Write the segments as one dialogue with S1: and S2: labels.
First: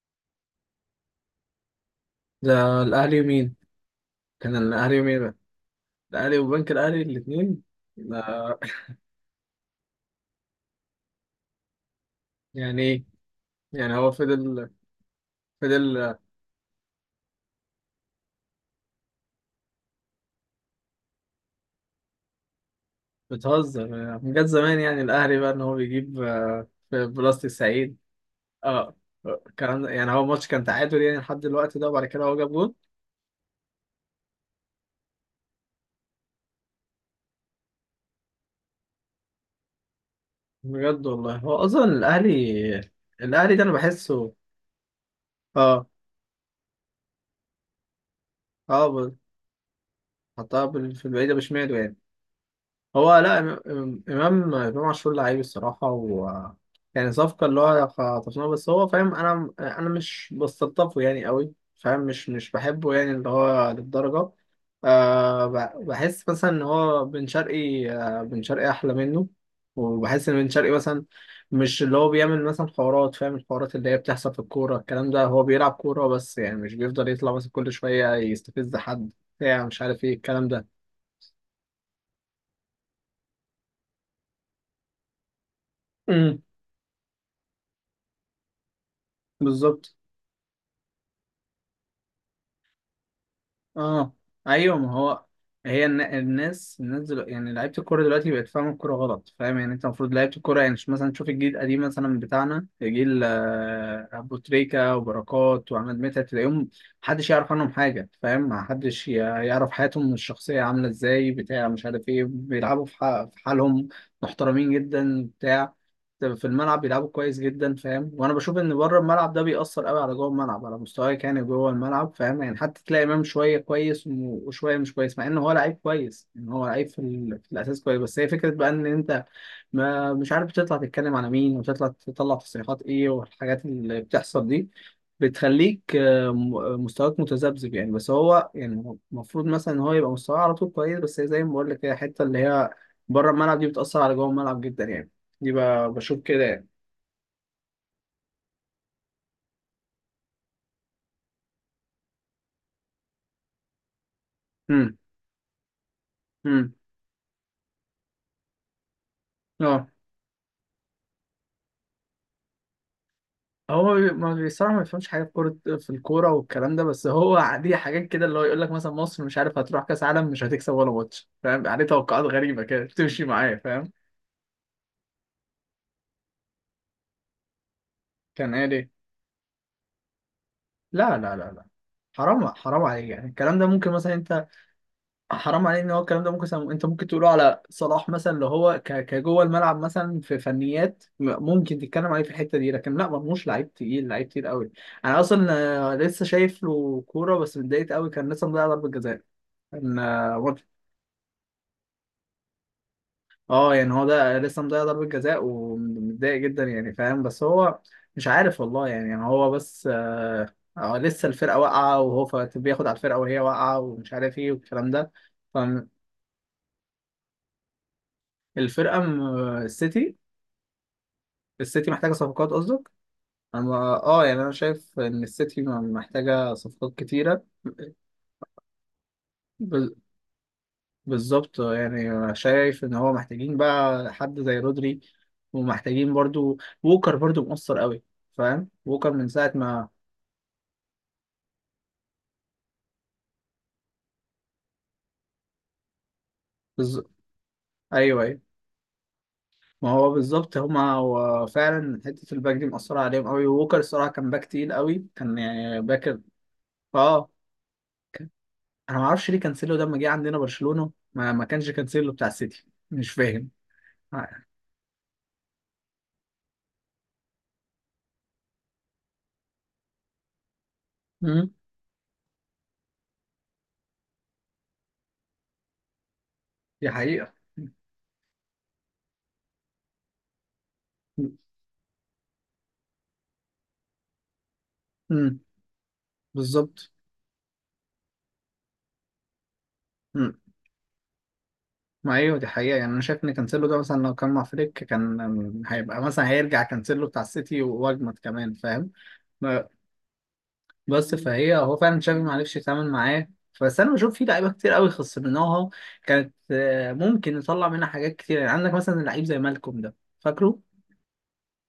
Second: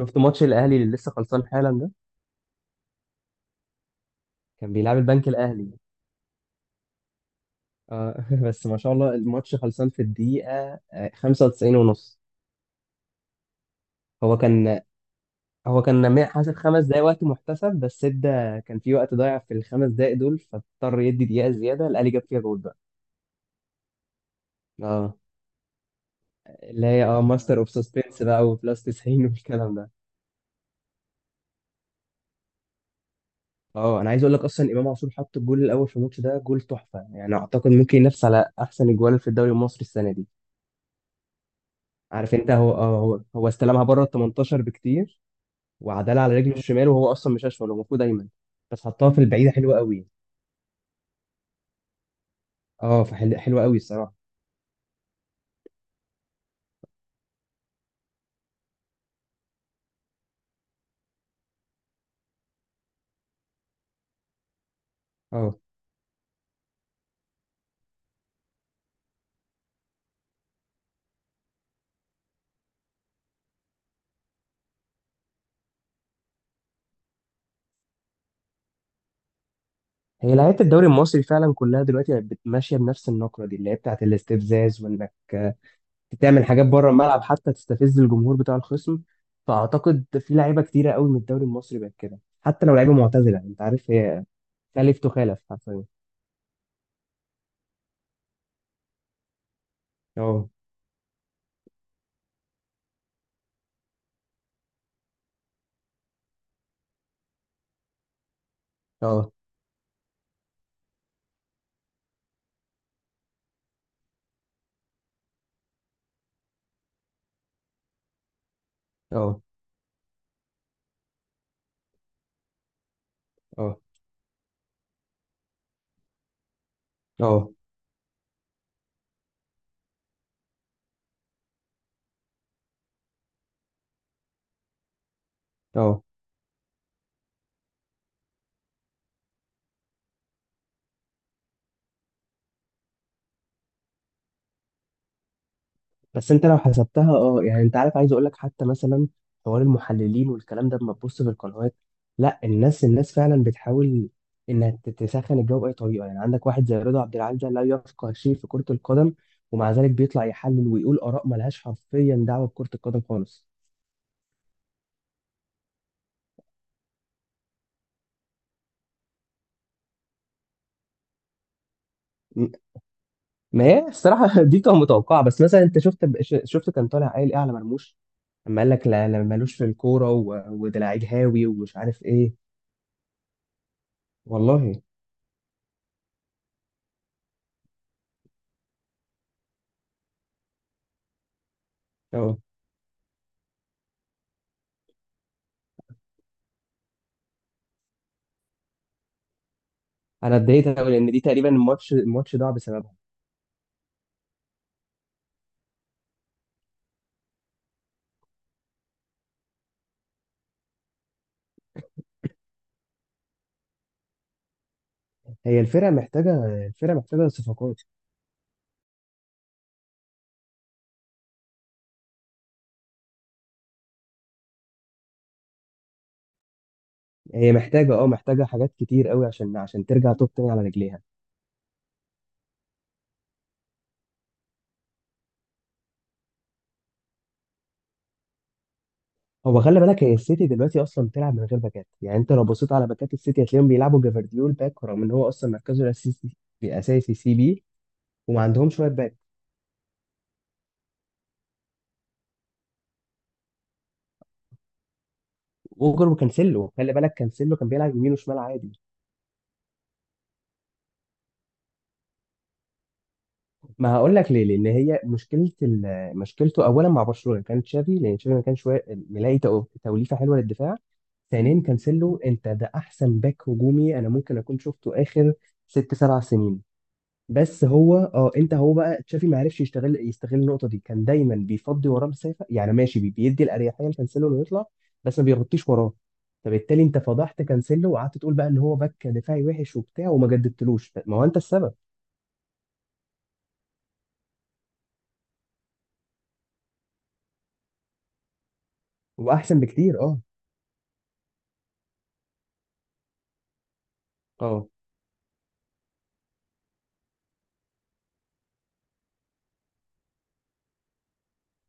S1: شفت ماتش الاهلي اللي لسه خلصان حالا ده
S2: ده الاهلي ومين؟ كان
S1: كان بيلعب
S2: الاهلي ومين
S1: البنك
S2: بقى؟
S1: الاهلي.
S2: الاهلي وبنك الاهلي الاثنين.
S1: آه. بس ما شاء الله الماتش خلصان في الدقيقه 95 ونص.
S2: يعني ايه؟ يعني هو
S1: هو
S2: فضل.
S1: كان
S2: فضل
S1: حاسب 5 دقايق وقت محتسب، بس ادى كان في وقت ضايع في ال5 دقايق دول، فاضطر يدي دقيقه زياده الاهلي جاب فيها جول بقى.
S2: بتهزر؟ من جد زمان يعني
S1: اه.
S2: الاهلي بقى ان هو بيجيب
S1: اللي هي
S2: في بلاس
S1: ماستر اوف
S2: 90.
S1: سسبنس بقى، وبلس
S2: اه
S1: 90 والكلام
S2: كان
S1: ده.
S2: يعني هو ماتش كان تعادل يعني لحد الوقت ده، وبعد كده هو جاب جول.
S1: اه انا عايز اقول لك اصلا امام عاشور حط الجول الاول في الماتش ده، جول تحفه يعني، اعتقد ممكن ينافس على احسن اجوال في الدوري المصري السنه دي.
S2: بجد والله، هو اصلا
S1: عارف انت، هو
S2: الاهلي.
S1: هو
S2: الاهلي ده انا
S1: استلمها بره ال
S2: بحسه.
S1: 18 بكتير،
S2: اه
S1: وعدلها على رجله الشمال، وهو اصلا مش اشول، هو المفروض ايمن. بس
S2: اه
S1: حطها
S2: ب-
S1: في البعيده حلوه قوي.
S2: حطها في البعيده بشماله يعني. هو لا إم-
S1: حلوه قوي
S2: إم-
S1: الصراحه.
S2: امام امام عاشور لعيب الصراحه. و يعني صفقه اللي هو خطفناه، بس هو فاهم، انا مش بستلطفه يعني قوي، فاهم، مش بحبه يعني، اللي هو للدرجه.
S1: اه
S2: بحس مثلا ان هو بن شرقي، بن شرقي احلى منه. وبحس ان بن شرقي مثلا مش اللي هو بيعمل مثلا حوارات، فاهم، الحوارات اللي هي بتحصل في الكوره الكلام ده. هو بيلعب كوره بس، يعني مش بيفضل يطلع مثلا كل شويه يستفز حد، بتاع، مش عارف ايه
S1: هي
S2: الكلام
S1: لعيبه
S2: ده.
S1: الدوري المصري فعلا كلها دلوقتي بقت ماشيه بنفس النقره دي اللي هي بتاعت الاستفزاز، وانك
S2: امم.
S1: تعمل حاجات بره الملعب حتى تستفز الجمهور بتاع الخصم.
S2: بالظبط.
S1: فاعتقد في لعيبه كتيره قوي من الدوري المصري بقت كده، حتى لو لعيبه معتزله. انت عارف
S2: اه.
S1: هي
S2: ايوه، ما
S1: تلف
S2: هو
S1: تخالف حرفيا.
S2: هي الن- الناس الناس دلوقتي يعني لعيبه الكوره دلوقتي بقت فاهمه الكوره غلط، فاهم يعني. انت المفروض لعيبه
S1: اه،
S2: الكوره يعني مش مثلا، تشوف الجيل القديم مثلا بتاعنا، جيل ابو تريكه وبركات وعماد متعب، تلاقيهم محدش يعرف عنهم حاجه، فاهم، محدش
S1: اه،
S2: يعرف حياتهم الشخصيه عامله ازاي، بتاع مش عارف ايه، بيلعبوا في في حالهم، محترمين جدا بتاع. في الملعب بيلعبوا كويس جدا، فاهم، وانا بشوف ان بره الملعب
S1: اه،
S2: ده بيأثر قوي على جوه الملعب، على مستواك يعني جوه الملعب، فاهم يعني. حتى تلاقي امام شويه
S1: اه،
S2: كويس وشويه مش كويس، مع ان هو لعيب كويس، ان هو لعيب
S1: اه،
S2: في الاساس كويس. بس هي فكره بقى ان انت ما مش عارف، بتطلع تتكلم على مين، وتطلع تصريحات ايه والحاجات اللي بتحصل دي. بتخليك
S1: اه.
S2: مستواك متذبذب يعني، بس هو يعني المفروض مثلا ان هو يبقى مستواه على طول كويس. بس هي زي ما بقول لك كده، الحته اللي هي بره الملعب دي بتأثر على جوه الملعب جدا يعني. دي ب- بشوف
S1: بس
S2: كده
S1: انت لو
S2: يعني.
S1: حسبتها، يعني انت عارف، عايز اقول لك حتى مثلا حوار المحللين والكلام ده لما تبص في القنوات. لا، الناس فعلا بتحاول انها
S2: امم.
S1: تسخن الجو باي طريقه. يعني عندك واحد
S2: امم.
S1: زي رضا عبد العال ده لا يفقه شيء في كره القدم، ومع
S2: اه.
S1: ذلك بيطلع يحلل ويقول اراء ملهاش حرفيا دعوه بكره القدم خالص.
S2: هو بي- ما بصراحه ما بيفهمش حاجه في كوره في الكوره والكلام ده. بس هو دي حاجات كده اللي هو يقول لك مثلا، مصر مش عارف هتروح كاس عالم، مش هتكسب ولا ماتش، فاهم عليه؟ توقعات
S1: م-
S2: غريبه كده بتمشي معايا،
S1: ما هي
S2: فاهم.
S1: الصراحه دي كانت متوقعه. بس مثلا انت شفت، شفت كان طالع قايل ايه على مرموش،
S2: كان
S1: لما قال
S2: قال
S1: لك
S2: ايه؟
S1: لا لا، ملوش في الكوره وده لعيب
S2: لا لا لا
S1: هاوي
S2: لا،
S1: ومش عارف ايه.
S2: حرام حرام عليك يعني. الكلام ده ممكن مثلا انت،
S1: والله
S2: حرام عليك، ان هو الكلام ده ممكن انت ممكن تقوله على صلاح مثلا، اللي هو كجوه الملعب مثلا في فنيات، ممكن تتكلم عليه في
S1: اه
S2: الحته دي. لكن لا، مرموش لعيب تقيل، لعيب تقيل قوي. انا اصلا لسه شايف له كوره بس اتضايقت قوي، كان لسه مضيع ضربه جزاء. كان
S1: انا
S2: آه،
S1: اتضايقت قوي، لان دي تقريبا الماتش ضاع بسببها.
S2: اه يعني هو ده لسه مضيع ضربة جزاء ومتضايق جدا يعني، فاهم. بس هو مش عارف والله يعني هو بس آه لسه الفرقة واقعة، وهو بياخد على الفرقة وهي واقعة، ومش عارف ايه والكلام ده.
S1: هي الفرقه محتاجه الفرقه محتاجه صفقات.
S2: فالفرقة السيتي، السيتي محتاجة صفقات قصدك؟ أنا يعني أنا شايف إن السيتي محتاجة صفقات كتيرة.
S1: هي محتاجه، محتاجه حاجات كتير قوي عشان
S2: بال-
S1: ترجع توب تاني على رجليها.
S2: بالظبط يعني، شايف إن هو محتاجين بقى حد زي رودري، ومحتاجين برضو ووكر، برضو مؤثر قوي، فاهم؟ ووكر من ساعة
S1: هو خلي
S2: ما
S1: بالك، هي السيتي دلوقتي اصلا بتلعب من غير باكات. يعني انت لو بصيت على باكات السيتي هتلاقيهم بيلعبوا جافارديول باك، رغم ان هو اصلا مركزه الاساسي
S2: بز...
S1: اساسي سي بي،
S2: ايوه، ايوه،
S1: وما عندهمش شويه باك.
S2: ما هو بالظبط. هما هو فعلا حته الباك دي مأثره عليهم قوي. ووكر الصراحه كان باك تقيل قوي، كان يعني
S1: ووجر
S2: باك.
S1: وكانسيلو خلي بالك،
S2: اه.
S1: كانسيلو كان بيلعب يمين
S2: كان...
S1: وشمال عادي.
S2: انا ما اعرفش ليه كانسيلو ده، لما جه عندنا برشلونه ما كانش كانسيلو بتاع السيتي، مش فاهم.
S1: ما هقول لك ليه. لان هي مشكلته اولا مع برشلونه كان تشافي، لان تشافي ما كانش ملاقي توليفه حلوه للدفاع.
S2: امم.
S1: ثانيا، كانسيلو انت ده احسن باك هجومي انا ممكن اكون شفته اخر 6 7 سنين.
S2: دي حقيقه.
S1: بس هو، انت، هو بقى تشافي ما عرفش يشتغل يستغل النقطه دي. كان دايما بيفضي وراه مسافه، يعني ماشي، بيدي الاريحيه لكانسيلو انه يطلع، بس ما
S2: امم.
S1: بيغطيش وراه. فبالتالي
S2: بالظبط.
S1: انت فضحت كانسيلو، وقعدت تقول بقى ان هو باك دفاعي وحش وبتاع، وما
S2: امم.
S1: جددتلوش. ما هو انت السبب.
S2: ما ايوه دي حقيقه يعني، انا شايف ان كانسيلو ده مثلا لو كان مع فليك، كان هيبقى مثلا، هيرجع كانسيلو بتاع السيتي واجمد كمان، فاهم.
S1: هو احسن بكتير، اه.
S2: بس فهي هو فعلا تشافي ما عرفش يتعامل معاه. بس انا بشوف في لعيبه
S1: اه.
S2: كتير قوي خسرناها، كانت ممكن نطلع منها حاجات كتير يعني. عندك مثلا لعيب زي مالكوم ده، فاكره؟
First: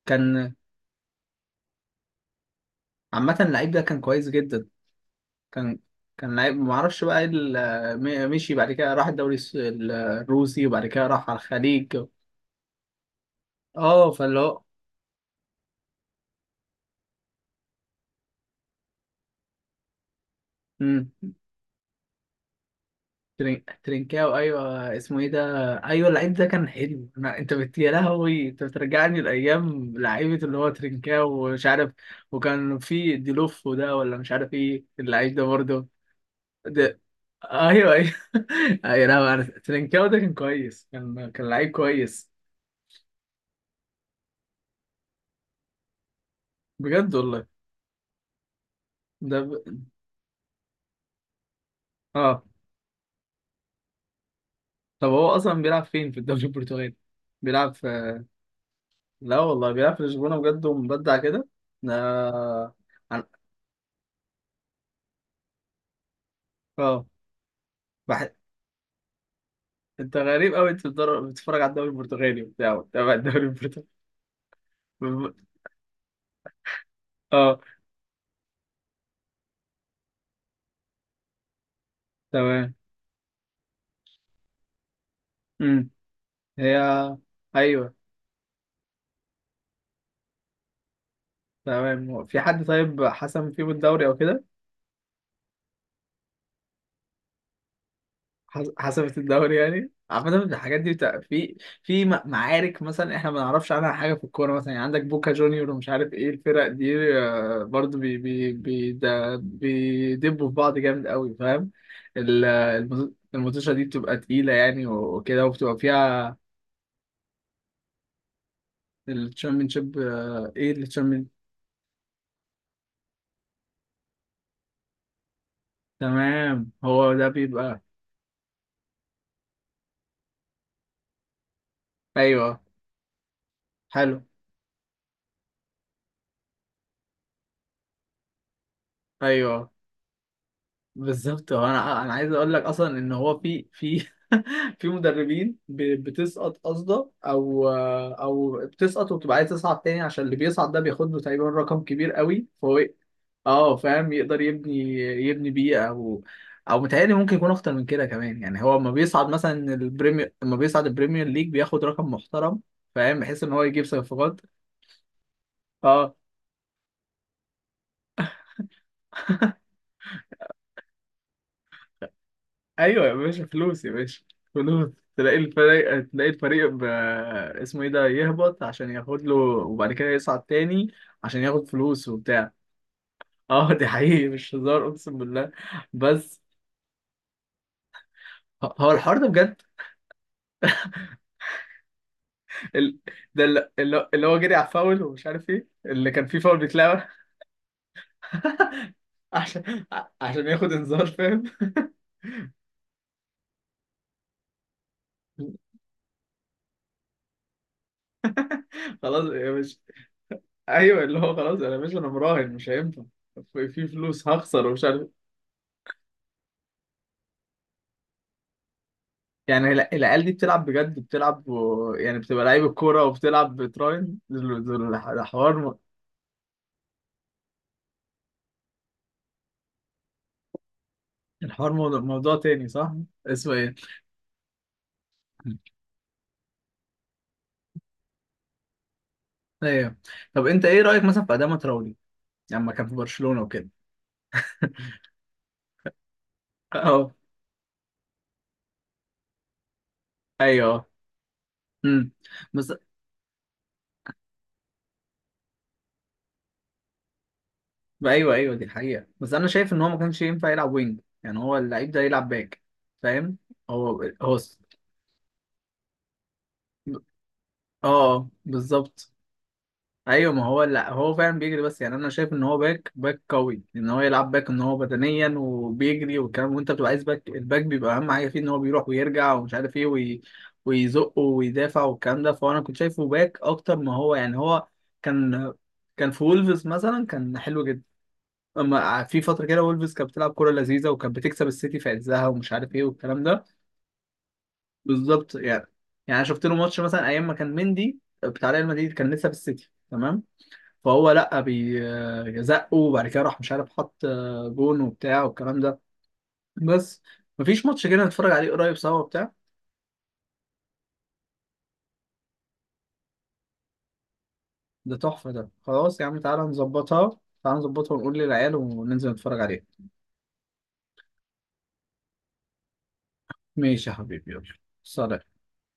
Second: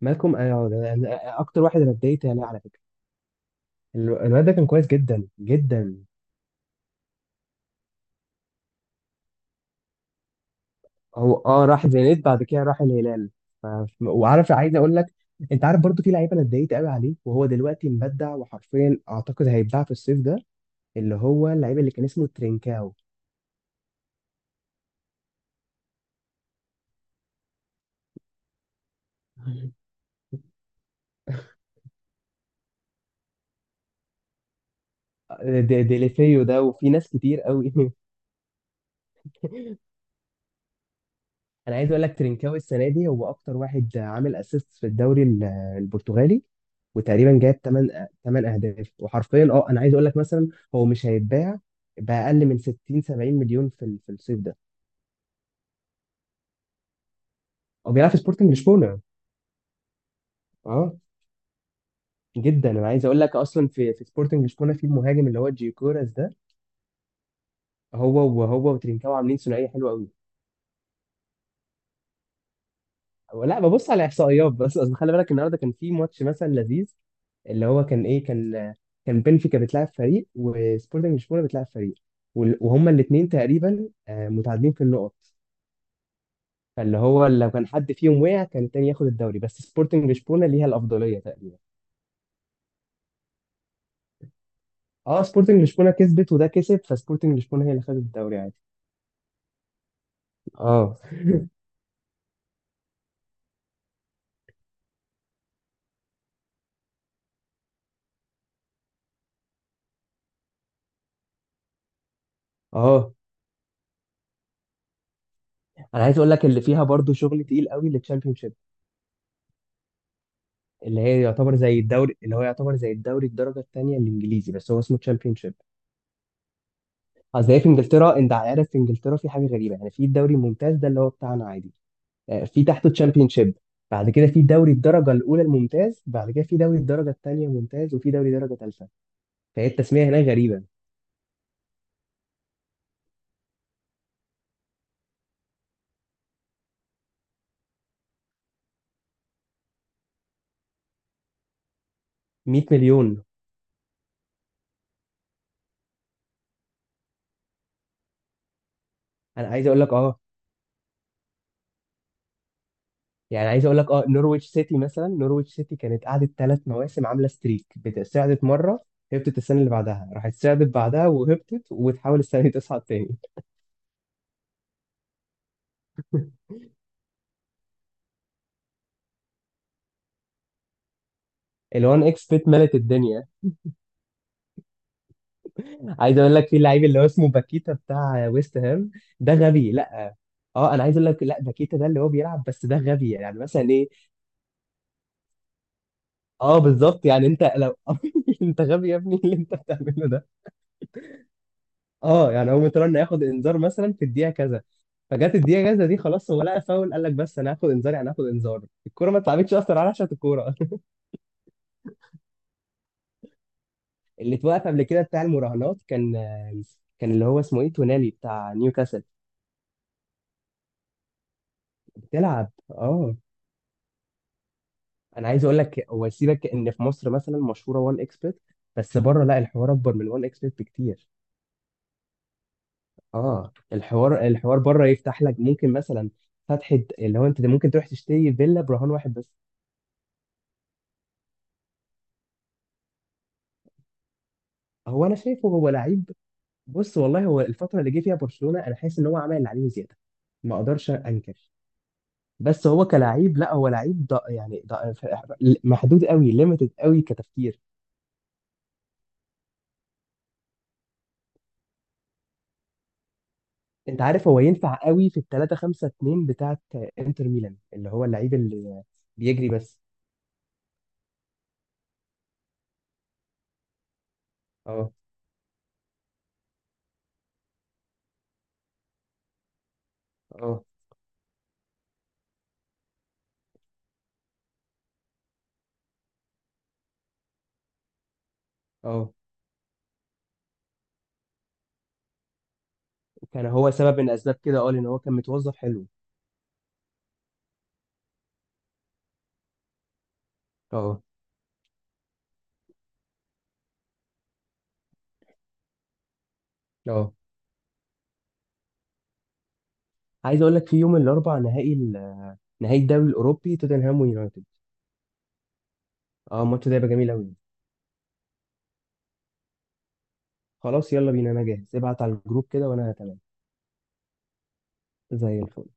S1: مالكوم،
S2: كان
S1: ده اكتر واحد انا اتضايقت عليه على فكره.
S2: عامه اللعيب ده كان كويس
S1: الواد ده كان
S2: جدا.
S1: كويس جدا
S2: كان
S1: جدا.
S2: كان لعيب، ما اعرفش بقى ايه مشي بعد كده، راح الدوري الروسي، وبعد كده راح
S1: هو
S2: على
S1: راح
S2: الخليج.
S1: الزينات، بعد كده راح الهلال. ف-
S2: اه، فاللي
S1: وعارف
S2: هو،
S1: عايز اقول لك، انت عارف برضو في لعيب انا اتضايقت قوي عليه وهو دلوقتي مبدع، وحرفيا اعتقد هيتباع في الصيف ده،
S2: مم.
S1: اللي هو اللعيب اللي كان اسمه ترينكاو.
S2: ترينكاو، ايوه، اسمه ايه ده؟ ايوه اللعيب ده كان حلو. يا لهوي، انت بترجعني لايام لعيبه، اللي هو ترينكاو ومش عارف. وكان في ديلوفو ده، ولا مش عارف ايه اللعيب ده برضه.
S1: ديليفيو ده وفي
S2: ده،
S1: ناس كتير قوي.
S2: ايوه، ايوه. ايوه لا، ترينكاو ده كان كويس، كان لعيب
S1: انا عايز اقول لك
S2: كويس.
S1: ترينكاوي السنه دي هو اكتر واحد عامل اسيست في الدوري البرتغالي،
S2: بجد
S1: وتقريبا
S2: والله؟
S1: جايب 8 8 اهداف.
S2: ده
S1: وحرفيا
S2: ب...
S1: انا عايز اقول لك مثلا هو مش هيتباع
S2: اه.
S1: باقل من 60 70 مليون في في الصيف ده.
S2: طب هو اصلا بيلعب فين في الدوري البرتغالي؟ بيلعب في
S1: هو بيلعب في سبورتنج لشبونه.
S2: لا والله، بيلعب في لشبونه بجد،
S1: اه،
S2: ومبدع كده. ده
S1: جدا انا عايز اقول
S2: أنا-
S1: لك اصلا في سبورتنج لشبونه في المهاجم اللي هو جيوكوراس ده،
S2: اه. بح-
S1: هو وترينكاوي عاملين ثنائيه حلوه قوي.
S2: انت غريب قوي، انت بتتفرج على الدوري البرتغالي وبتاع، وبتابع الدوري
S1: لا،
S2: البرتغالي.
S1: ببص على احصائيات بس. اصل خلي بالك النهارده كان في ماتش مثلا لذيذ،
S2: اه.
S1: اللي هو كان ايه، كان بنفيكا بتلعب فريق وسبورتنج لشبونه بتلعب فريق،
S2: تمام.
S1: وهما الاثنين تقريبا متعادلين في النقط.
S2: امم. هي.
S1: فاللي هو لو كان حد
S2: ايوه.
S1: فيهم وقع كان التاني ياخد الدوري، بس سبورتنج لشبونه ليها الافضليه تقريبا.
S2: تمام. هو في حد طيب حسم فيهم الدوري او كده؟
S1: اه، سبورتنج لشبونه كسبت وده كسب، فسبورتنج لشبونه هي اللي خدت الدوري عادي.
S2: حسمت الدوري يعني. عامة الحاجات دي
S1: اه.
S2: بتاع، في معارك مثلا احنا ما نعرفش عنها حاجة في الكورة مثلا، يعني عندك بوكا جونيور ومش عارف ايه الفرق دي، برضو بي بي بي ده بيدبوا في بعض جامد قوي، فاهم.
S1: اه،
S2: الماتشة دي بتبقى تقيلة يعني وكده، وبتبقى
S1: انا عايز اقول
S2: فيها
S1: لك اللي فيها برضو شغل تقيل قوي للتشامبيونشيب،
S2: الشامبيونشيب. آه، ايه
S1: اللي هي
S2: الشامبيون
S1: يعتبر زي الدوري، اللي هو يعتبر زي الدوري الدرجه الثانيه الانجليزي، بس هو اسمه تشامبيونشيب.
S2: تمام هو ده
S1: اصل هي في
S2: بيبقى.
S1: انجلترا، انت عارف في انجلترا في حاجه غريبه. يعني في الدوري الممتاز ده اللي هو بتاعنا عادي،
S2: ايوه.
S1: في تحته تشامبيون شيب، بعد
S2: حلو.
S1: كده في دوري الدرجه الاولى الممتاز، بعد كده في دوري الدرجه الثانيه ممتاز، وفي دوري درجه ثالثه. فهي
S2: ايوه.
S1: التسميه هناك غريبه.
S2: بالظبط. هو انا عايز اقول لك اصلا ان هو في في مدربين بتسقط قصده، او بتسقط وبتبقى عايز تصعد تاني، عشان اللي بيصعد ده بياخد له تقريبا رقم كبير قوي،
S1: 100
S2: فهو إيه؟
S1: مليون.
S2: اه فاهم، يقدر يبني، بيه، او او متهيألي ممكن يكون اكتر من كده كمان. يعني هو لما بيصعد
S1: انا عايز
S2: مثلا
S1: اقول لك
S2: البريمير، لما بيصعد البريمير ليج، بياخد رقم محترم، فاهم، بحيث
S1: يعني،
S2: ان هو
S1: عايز اقول
S2: يجيب
S1: لك
S2: صفقات.
S1: نورويتش سيتي مثلا، نورويتش سيتي كانت
S2: اه.
S1: قعدت 3 مواسم عامله ستريك بتصعدت مره، هبطت السنه اللي بعدها، راحت صعدت بعدها وهبطت، وتحاول السنه دي تصعد
S2: ايوه يا
S1: تاني.
S2: باشا، فلوس يا باشا، فلوس. تلاقي الفريق اسمه ايه ده، يهبط عشان ياخد له وبعد كده يصعد تاني، عشان ياخد
S1: ال1
S2: فلوس
S1: اكس بيت
S2: وبتاع.
S1: ملت الدنيا.
S2: اه دي حقيقي، مش هزار، اقسم بالله.
S1: عايز اقول
S2: بس
S1: لك في لعيب اللي هو اسمه باكيتا بتاع ويست
S2: هو
S1: هام،
S2: الحوار ده
S1: ده
S2: بجد؟
S1: غبي. لا اه انا عايز اقول لك، لا باكيتا ده اللي هو بيلعب، بس ده
S2: ال...
S1: غبي. يعني
S2: ده اللي...
S1: مثلا ايه،
S2: اللي اللي هو جري على الفاول، ومش عارف ايه، اللي كان فيه فاول
S1: اه بالظبط.
S2: بيتلعب.
S1: يعني انت لو انت غبي يا ابني اللي انت
S2: عشان
S1: بتعمله ده.
S2: عشان ياخد انذار، فاهم.
S1: اه، يعني هو مترن ياخد انذار مثلا في الدقيقه كذا، فجت الدقيقه كذا دي خلاص هو لقى فاول، قال لك بس انا هاخد انذار. يعني هاخد انذار، الكوره ما
S2: خلاص يا
S1: اتلعبتش
S2: باشا.
S1: اصلا على عشان الكوره.
S2: ايوه اللي هو، خلاص انا يا باشا، انا مراهن، مش هينفع. في فلوس
S1: اللي اتوقف
S2: هخسر
S1: قبل
S2: ومش
S1: كده
S2: عارف.
S1: بتاع المراهنات كان اللي هو اسمه ايه تونالي بتاع نيوكاسل.
S2: يعني العيال دي بتلعب بجد، بتلعب و... يعني بتبقى
S1: بتلعب.
S2: لعيب الكورة
S1: اه
S2: وبتلعب بتراين. دول
S1: انا عايز
S2: الحوار
S1: اقول لك، هو سيبك ان في مصر مثلا مشهوره وان اكسبرت، بس بره لا، الحوار اكبر من وان اكسبرت بكتير.
S2: الحوار موضوع تاني، صح؟ اسمه
S1: اه،
S2: ايه؟
S1: الحوار بره يفتح لك ممكن مثلا فتحه، اللي هو انت ممكن تروح تشتري فيلا برهان واحد بس.
S2: ايوه. طب انت ايه رأيك مثلا في أداما تراوري لما كان في برشلونة وكده؟
S1: هو انا شايفه هو لعيب. بص،
S2: اه.
S1: والله هو الفتره اللي جه فيها برشلونه انا حاسس ان هو عمل اللي عليه زياده. ما
S2: ايوه.
S1: اقدرش انكر.
S2: امم.
S1: بس
S2: بس.
S1: هو كلاعب، لا، هو لعيب يعني محدود قوي، ليميتد قوي كتفكير.
S2: ايوه، ايوه، دي الحقيقه. بس انا شايف ان هو ما كانش ينفع يلعب وينج، يعني هو اللعيب ده يلعب باك، فاهم.
S1: انت عارف
S2: هو
S1: هو ينفع قوي في ال3-5-2 بتاعت انتر ميلان، اللي هو
S2: اه.
S1: اللعيب اللي
S2: بالظبط.
S1: بيجري بس.
S2: ايوه ما هو، لا هو فعلا بيجري بس يعني، انا شايف ان هو باك، باك قوي، ان هو يلعب باك، ان هو
S1: اه.
S2: بدنيا وبيجري والكلام. وانت بتبقى عايز باك، الباك بيبقى اهم حاجه فيه، ان هو بيروح ويرجع ومش عارف ايه
S1: اه.
S2: ويزق ويدافع والكلام ده. فانا كنت شايفه باك اكتر ما هو يعني. هو كان كان في وولفز مثلا، كان حلو جدا. اما
S1: اه.
S2: في فتره كده وولفز كانت بتلعب كوره لذيذه، وكانت بتكسب السيتي في عزها، ومش عارف ايه والكلام ده.
S1: كان هو سبب من اسباب كده، اه، لان هو كان
S2: بالظبط يعني.
S1: متوظف حلو.
S2: يعني أنا شفت له ماتش مثلا، ايام ما كان مندي بتاع ريال مدريد، كان لسه في السيتي، تمام.
S1: اه.
S2: فهو لا بيزقه، وبعد كده راح، مش عارف، حط جون وبتاع والكلام ده. بس
S1: اه.
S2: مفيش ماتش كده نتفرج عليه قريب سوا وبتاع.
S1: عايز اقول لك في يوم الاربع نهائي نهائي الدوري الاوروبي توتنهام ويونايتد.
S2: ده تحفة، ده خلاص يا عم، تعالى
S1: اه، الماتش ده هيبقى جميل
S2: نظبطها،
S1: قوي.
S2: تعالى نظبطها، ونقول للعيال وننزل نتفرج عليه.
S1: خلاص يلا بينا، انا جاهز ابعت على الجروب كده وانا تمام.
S2: ماشي يا حبيبي، يلا. سلام.
S1: زي الفل.